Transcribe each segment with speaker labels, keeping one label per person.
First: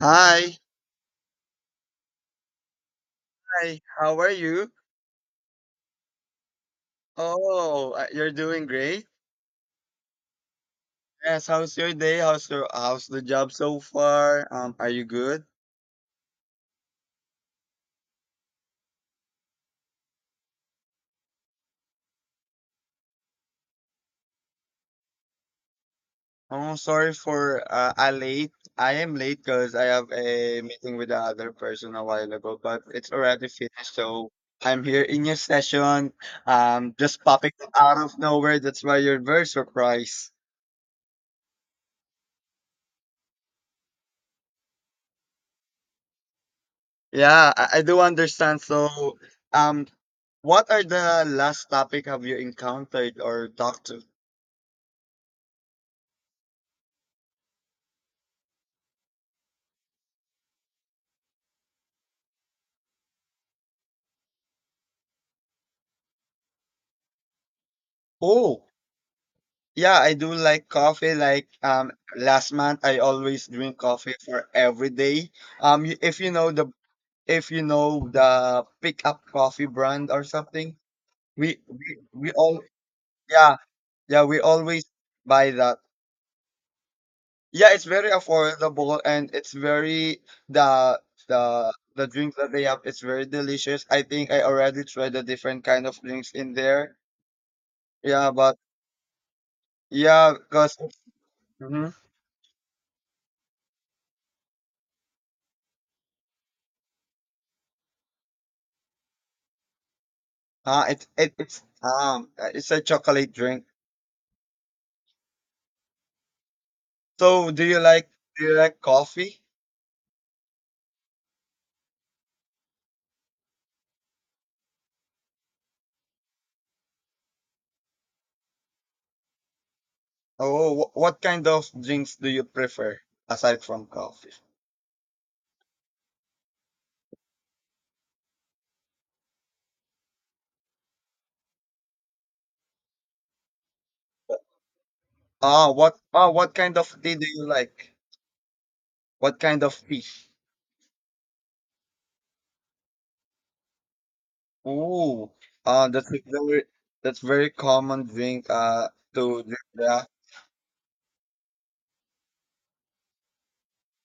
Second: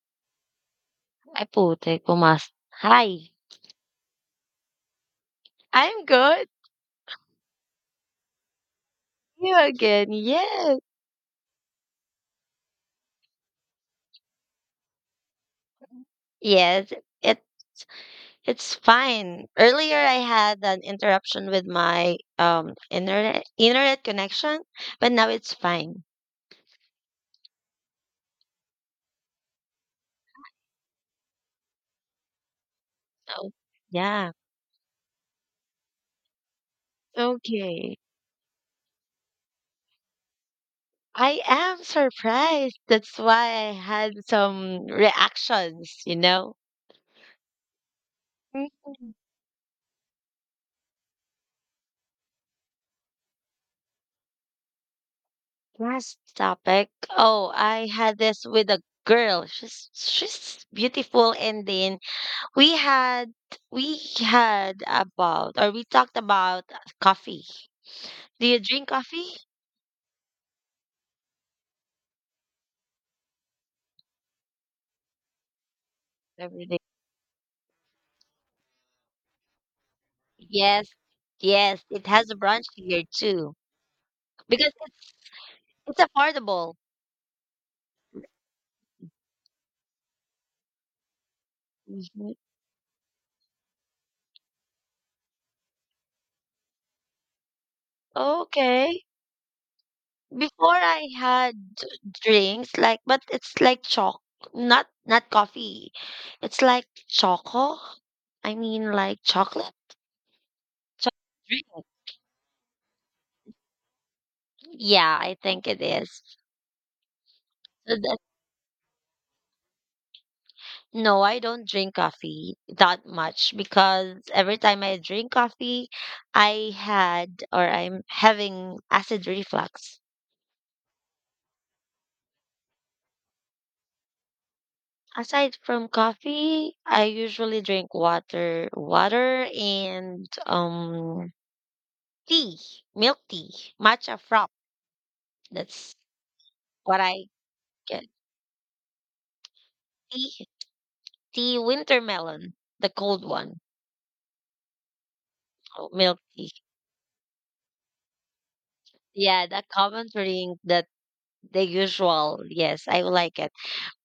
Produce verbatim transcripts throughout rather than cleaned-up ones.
Speaker 1: Hi.
Speaker 2: Ay, putik, pumas hi!
Speaker 1: Hi. How are you?
Speaker 2: I'm good.
Speaker 1: Oh, uh, you're doing great.
Speaker 2: You again. Yes.
Speaker 1: Yes. How's your day? How's your how's the job so far? Um, are you good?
Speaker 2: Yes, it it's fine. Earlier, I had an interruption with my, um, internet internet connection, but now it's fine.
Speaker 1: Oh, sorry for uh, I late. I am late because I have a meeting with the other person a while ago, but it's already
Speaker 2: So,
Speaker 1: finished.
Speaker 2: yeah.
Speaker 1: So I'm here in your session. Um, just popping
Speaker 2: Okay.
Speaker 1: out of nowhere. That's why you're very surprised.
Speaker 2: I am surprised. That's why I had some reactions, you know?
Speaker 1: Yeah, I, I do understand.
Speaker 2: Mhm.
Speaker 1: So, um, what are the last topic have you encountered or talked to?
Speaker 2: Last topic. Oh, I had this with a girl. She's she's beautiful, and then We had we had about, or we talked about coffee. Do you
Speaker 1: Oh,
Speaker 2: drink coffee
Speaker 1: yeah, I do like coffee. Like um last month I always drink coffee for every day. Um y- if you know
Speaker 2: every
Speaker 1: the
Speaker 2: day?
Speaker 1: if you know the pick up coffee brand or something,
Speaker 2: Yes,
Speaker 1: we
Speaker 2: yes.
Speaker 1: we,
Speaker 2: It has
Speaker 1: we
Speaker 2: a
Speaker 1: all
Speaker 2: brunch here too
Speaker 1: yeah, yeah, we
Speaker 2: because
Speaker 1: always
Speaker 2: it's
Speaker 1: buy that.
Speaker 2: it's affordable.
Speaker 1: Yeah, it's very affordable and it's very the the the
Speaker 2: Mhm.
Speaker 1: drinks that they have it's very delicious. I think I already tried the different kind of drinks in there. Yeah, but
Speaker 2: Okay.
Speaker 1: yeah,
Speaker 2: Before
Speaker 1: because
Speaker 2: I had drinks like, but it's like choc, not not coffee. It's like choco. I mean, like chocolate.
Speaker 1: ah, it's
Speaker 2: Chocolate
Speaker 1: it, it's
Speaker 2: drink.
Speaker 1: um uh, it's a chocolate drink.
Speaker 2: Yeah, I think it is.
Speaker 1: So do you
Speaker 2: So
Speaker 1: like
Speaker 2: that
Speaker 1: do you like coffee?
Speaker 2: No, I don't drink coffee that much because every time I drink coffee, I had, or I'm having, acid reflux.
Speaker 1: Oh, wh- what kind of drinks do you prefer aside from coffee?
Speaker 2: Aside from coffee, I usually drink water, water and um tea, milk tea, matcha frap.
Speaker 1: Ah,
Speaker 2: That's
Speaker 1: what ah what kind of
Speaker 2: what
Speaker 1: tea
Speaker 2: I
Speaker 1: do you like?
Speaker 2: get.
Speaker 1: What kind of tea?
Speaker 2: Tea, tea, winter melon, the cold one,
Speaker 1: Ooh,
Speaker 2: oh,
Speaker 1: uh, that's a
Speaker 2: milk tea.
Speaker 1: very that's very common drink. Uh, to
Speaker 2: Yeah,
Speaker 1: drink,
Speaker 2: the
Speaker 1: yeah.
Speaker 2: common drink, that the usual. Yes, I like it.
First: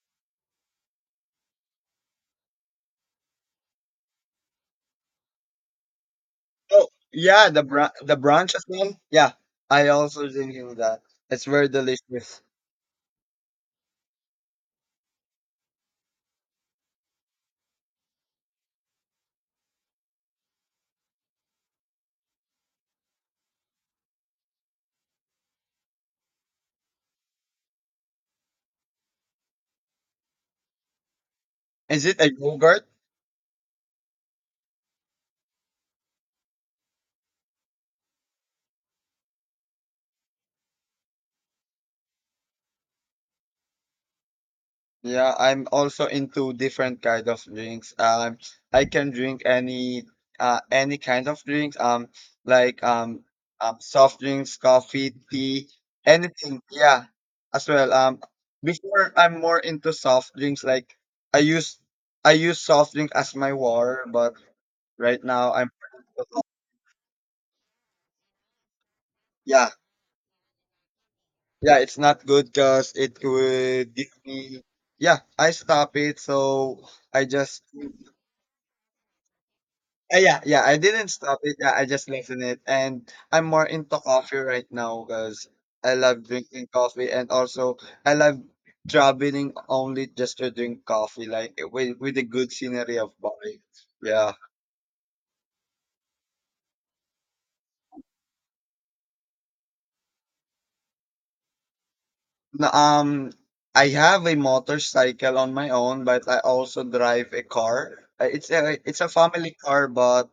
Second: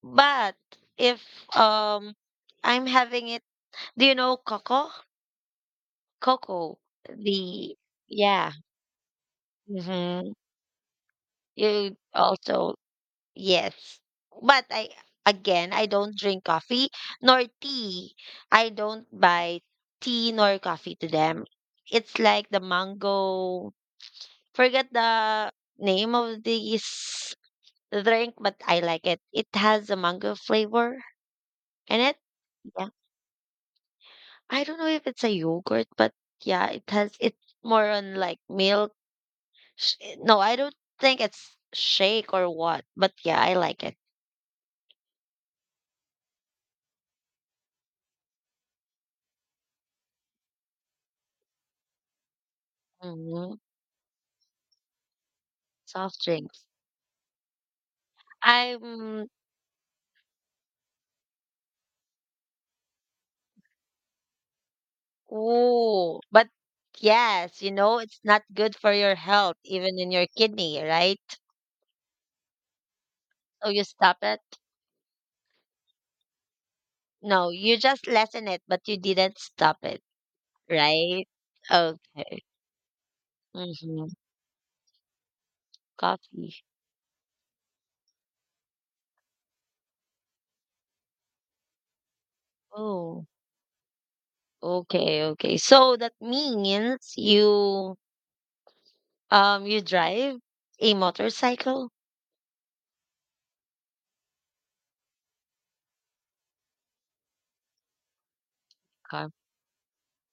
Speaker 2: But if um I'm having it, do you know cocoa? Cocoa,
Speaker 1: Oh, yeah, the
Speaker 2: the
Speaker 1: bran the
Speaker 2: yeah.
Speaker 1: branches one. Yeah, I also
Speaker 2: Mm-hmm.
Speaker 1: drinking that. It's very
Speaker 2: You
Speaker 1: delicious.
Speaker 2: also yes. But, I again, I don't drink coffee nor tea. I don't buy tea nor coffee to them. It's like the mango. Forget the name of this drink, but I like it. It has a mango flavor in
Speaker 1: Is
Speaker 2: it.
Speaker 1: it a yogurt?
Speaker 2: Yeah. I don't know if it's a yogurt, but yeah, it has it's more on like milk. Sh eh, no, I don't think it's shake or what, but yeah, I like it.
Speaker 1: Yeah, I'm also into different kind of drinks. Um, I can drink any uh any kind of drinks. Um, like um,
Speaker 2: Mhm.
Speaker 1: um soft drinks, coffee, tea,
Speaker 2: Soft
Speaker 1: anything.
Speaker 2: drinks.
Speaker 1: Yeah, as well. Um, before
Speaker 2: I'm
Speaker 1: I'm more into soft drinks. Like I use I use soft drink as my water, but right now I'm
Speaker 2: Ooh, but yes, you know, it's not good for your health,
Speaker 1: yeah
Speaker 2: even in your kidney, right?
Speaker 1: yeah it's not good because it
Speaker 2: So you
Speaker 1: would give
Speaker 2: stop it?
Speaker 1: me yeah I stop it so I
Speaker 2: No,
Speaker 1: just
Speaker 2: you just lessen it, but you didn't stop it,
Speaker 1: Uh, yeah, yeah, I didn't
Speaker 2: right?
Speaker 1: stop it. Yeah, I just
Speaker 2: Okay.
Speaker 1: lengthened it, and I'm more into
Speaker 2: Mm-hmm.
Speaker 1: coffee right now because I love
Speaker 2: Coffee.
Speaker 1: drinking coffee, and also I love traveling only just to drink coffee, like with with the good scenery of
Speaker 2: Oh.
Speaker 1: Bali. Yeah.
Speaker 2: Okay, okay. So that means you um you drive a motorcycle?
Speaker 1: N- Um, I have a motorcycle on my own, but I also drive a car. Uh, It's a it's a
Speaker 2: Car.
Speaker 1: family car, but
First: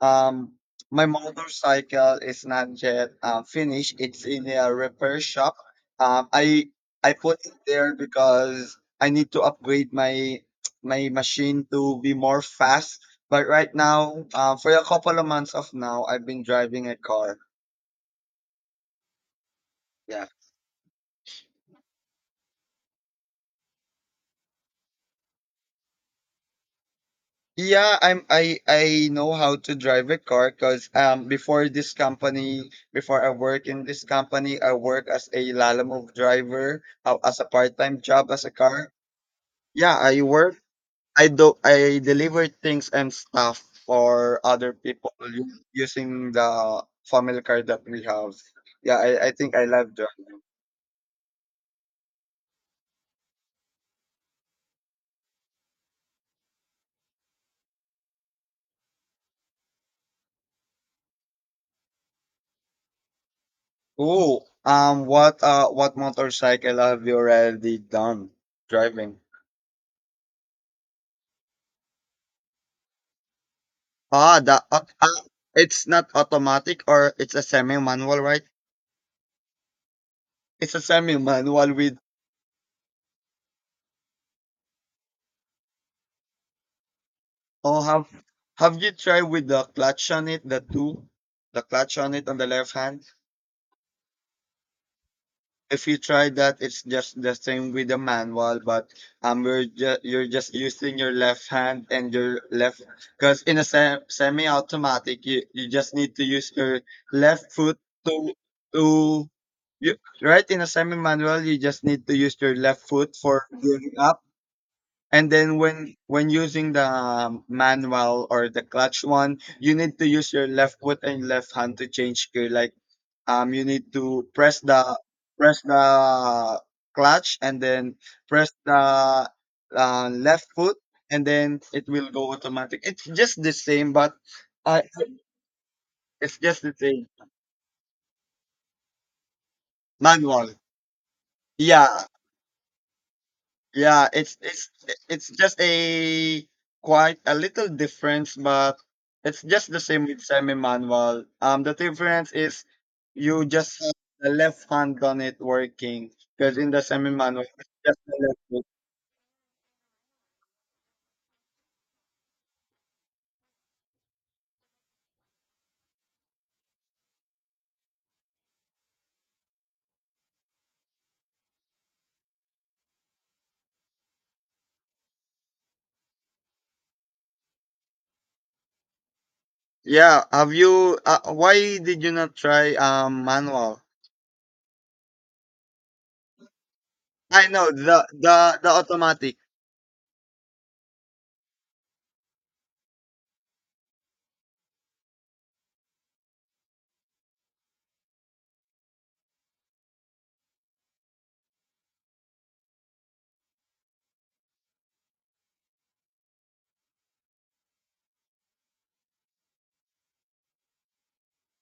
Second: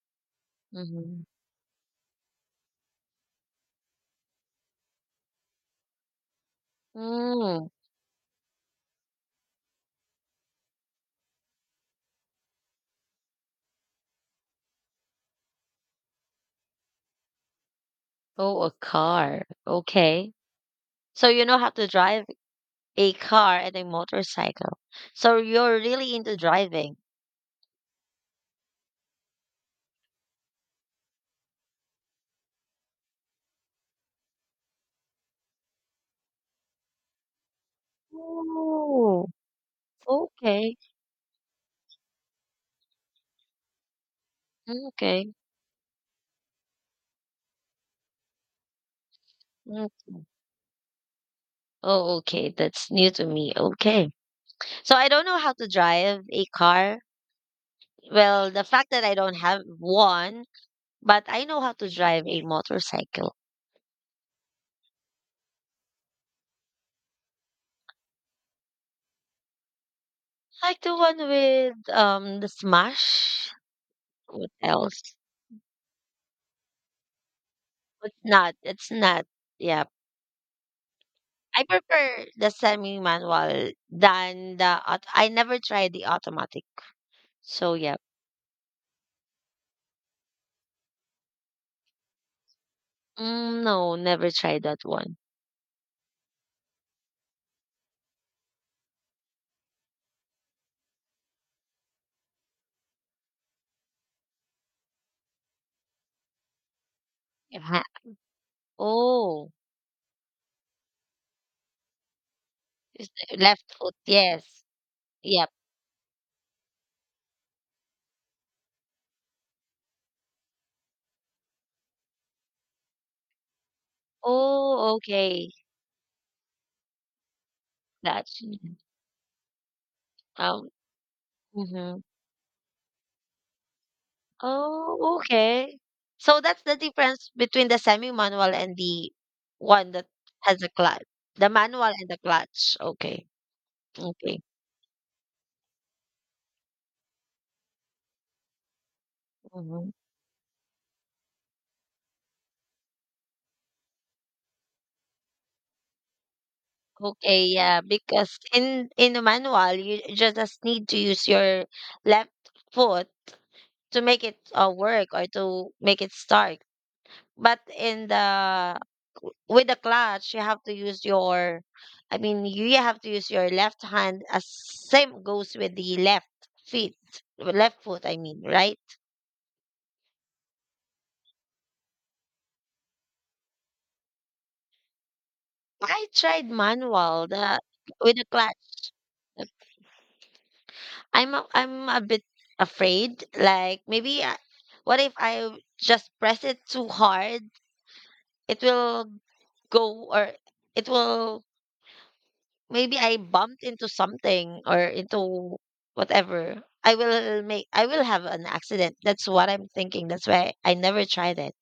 Speaker 1: um, my
Speaker 2: Mm-hmm.
Speaker 1: motorcycle is not yet uh, finished. It's in a repair shop. Um, I I put it
Speaker 2: Mm.
Speaker 1: there because I need to upgrade my my machine to be more fast. But right now, uh, for a couple of months of now, I've been driving a car.
Speaker 2: Oh, a car.
Speaker 1: Yeah.
Speaker 2: Okay. So you know how to drive a car and a motorcycle. So you're really into driving.
Speaker 1: Yeah, I'm I I know how to drive a car because um before this company, before I work in this company, I work as a lalamove driver, uh, as a part-time job as a car.
Speaker 2: Oh,
Speaker 1: Yeah, I work.
Speaker 2: okay.
Speaker 1: I do I deliver things and stuff for other people
Speaker 2: Okay.
Speaker 1: u- using the family car that we have. Yeah, I, I think I love that.
Speaker 2: Okay. Oh, okay. That's new to me. Okay. So I don't know how to drive a car. Well, the fact that I don't have one. But I know how to drive a motorcycle.
Speaker 1: Ooh, um, what uh what motorcycle have you already done driving?
Speaker 2: Like the one with um the Smash.
Speaker 1: Ah,
Speaker 2: What
Speaker 1: the uh,
Speaker 2: else?
Speaker 1: uh, It's not automatic or it's a
Speaker 2: It's
Speaker 1: semi-manual, right?
Speaker 2: not. It's not. Yeah.
Speaker 1: It's a
Speaker 2: I
Speaker 1: semi-manual with
Speaker 2: prefer the semi-manual than the auto. I never tried the automatic. So
Speaker 1: oh
Speaker 2: yeah.
Speaker 1: have have you tried with the clutch on it, the two, the clutch on it on the left hand?
Speaker 2: Mm, no, never tried that one.
Speaker 1: If you try that, it's just the same with the manual, but um, we're ju- you're just using your left hand and your left because in a se- semi-automatic, you, you just need to use your left foot
Speaker 2: Yeah.
Speaker 1: to to
Speaker 2: Oh,
Speaker 1: you, right in a semi-manual, you just need to use your left
Speaker 2: is
Speaker 1: foot
Speaker 2: the
Speaker 1: for
Speaker 2: left
Speaker 1: gearing
Speaker 2: foot.
Speaker 1: up.
Speaker 2: Yes.
Speaker 1: And
Speaker 2: Yep.
Speaker 1: then when when using the um, manual or the clutch one, you need to use your left foot and left hand to change gear. Like um you need to press
Speaker 2: Oh,
Speaker 1: the
Speaker 2: okay.
Speaker 1: press the clutch and then
Speaker 2: That's
Speaker 1: press
Speaker 2: Mm-hmm.
Speaker 1: the uh, left
Speaker 2: um.
Speaker 1: foot and then it
Speaker 2: Mhm.
Speaker 1: will go automatic. It's just the same but I
Speaker 2: Oh, okay.
Speaker 1: it's
Speaker 2: So that's
Speaker 1: just the
Speaker 2: the
Speaker 1: same
Speaker 2: difference between the semi-manual and the one that
Speaker 1: manual.
Speaker 2: has a clutch. The manual
Speaker 1: yeah
Speaker 2: and the clutch. Okay.
Speaker 1: yeah it's
Speaker 2: Okay.
Speaker 1: it's it's just a quite a little difference but it's just the
Speaker 2: Mhm.
Speaker 1: same with semi manual. Um the difference is you just have the left hand on it working because in the semi
Speaker 2: Okay,
Speaker 1: manual it's
Speaker 2: yeah,
Speaker 1: just the
Speaker 2: because
Speaker 1: left foot.
Speaker 2: in in the manual you just just need to use your left foot to make it uh, work, or to make it start. But in the with the clutch, you have to use your I mean, you have to use your left hand, as same goes with the left feet, left foot, I mean, right?
Speaker 1: Yeah, have you uh, why did you not try um manual?
Speaker 2: I tried manual,
Speaker 1: I
Speaker 2: the
Speaker 1: know the
Speaker 2: with the
Speaker 1: the the
Speaker 2: clutch.
Speaker 1: automatic.
Speaker 2: I'm a, I'm a bit afraid. Like maybe, I, what if I just press it too hard? It will go or it will Maybe I bumped into something, or into whatever. I will make I will have an accident. That's what I'm thinking. That's why I never tried it.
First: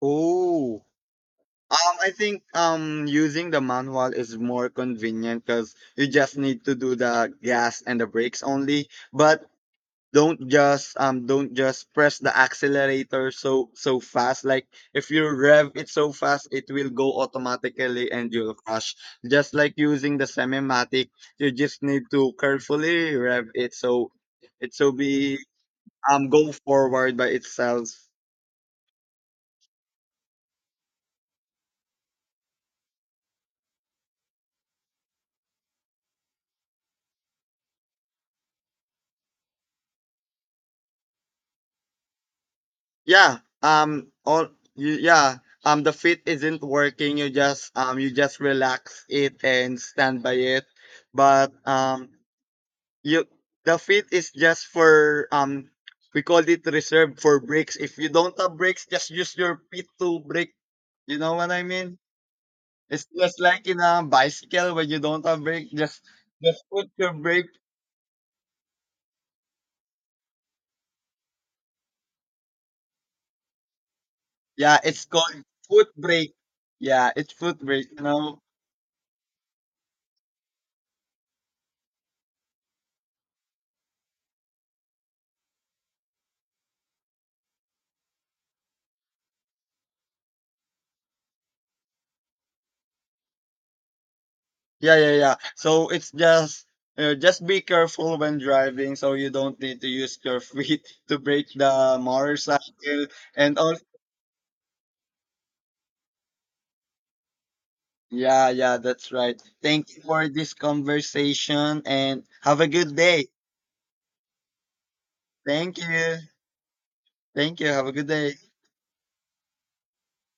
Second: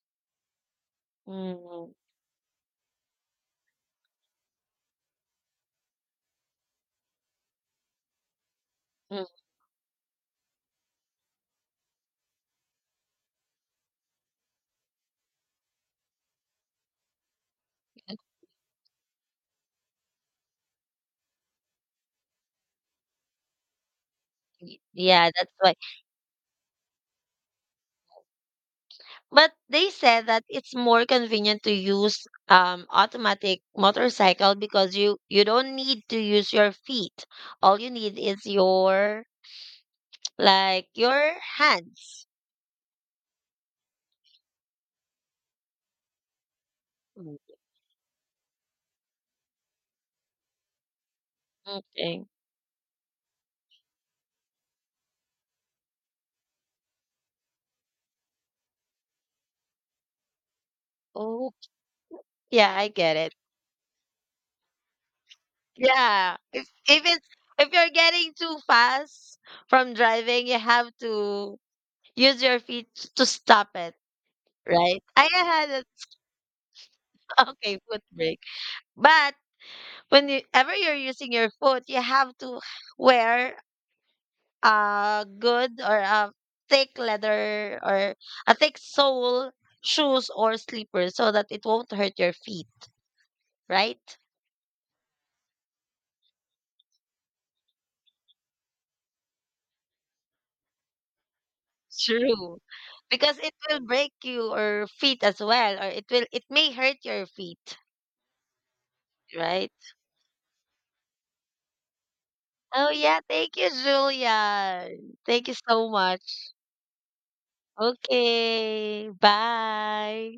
Speaker 1: Oh.
Speaker 2: Mm,
Speaker 1: Um I think um using the manual is more convenient cuz you just need to do the gas and the brakes only.
Speaker 2: mm,
Speaker 1: But don't just um don't just press the accelerator so so fast. Like if you rev it so fast it will go automatically and you'll crash, just like using the semi-matic. You just need to carefully rev it so it
Speaker 2: y-
Speaker 1: so
Speaker 2: Yeah,
Speaker 1: be
Speaker 2: that's why.
Speaker 1: um go forward by itself.
Speaker 2: But they said that it's more convenient to use um automatic motorcycle, because you you don't need to use your feet. All you need is your like your hands.
Speaker 1: Yeah um all you, yeah um the fit isn't working, you
Speaker 2: Mm,
Speaker 1: just um you just relax it and stand by it but um
Speaker 2: okay.
Speaker 1: you the feet is just for um we call it reserved for brakes. If you don't have brakes, just use your feet to brake. You know what
Speaker 2: Oh,
Speaker 1: I mean?
Speaker 2: yeah, I
Speaker 1: It's
Speaker 2: get it.
Speaker 1: just like in a bicycle when you don't have brake, just
Speaker 2: Yeah.
Speaker 1: just
Speaker 2: If
Speaker 1: put
Speaker 2: if
Speaker 1: your
Speaker 2: it's
Speaker 1: brake.
Speaker 2: if you're getting too fast from driving, you have to use your feet to stop it,
Speaker 1: Yeah,
Speaker 2: right?
Speaker 1: it's
Speaker 2: I
Speaker 1: called
Speaker 2: had a
Speaker 1: foot brake. Yeah, it's foot
Speaker 2: Okay,
Speaker 1: brake.
Speaker 2: foot
Speaker 1: You know?
Speaker 2: brake, but whenever you're using your foot, you have to wear a good, or a thick leather, or a thick sole shoes or slippers, so that it won't hurt your feet, right?
Speaker 1: Yeah, yeah, yeah. So it's just uh, just be careful when driving, so you don't need to use your feet to brake the
Speaker 2: True.
Speaker 1: motorcycle.
Speaker 2: Because it
Speaker 1: And
Speaker 2: will
Speaker 1: also
Speaker 2: break you or feet as well, or it will it may hurt your feet,
Speaker 1: yeah, yeah, that's right.
Speaker 2: right?
Speaker 1: Thank you for this conversation and have a
Speaker 2: Oh
Speaker 1: good
Speaker 2: yeah,
Speaker 1: day.
Speaker 2: thank you, Julia. Thank you
Speaker 1: Thank
Speaker 2: so
Speaker 1: you.
Speaker 2: much.
Speaker 1: Thank you. Have a good day.
Speaker 2: Okay. Bye.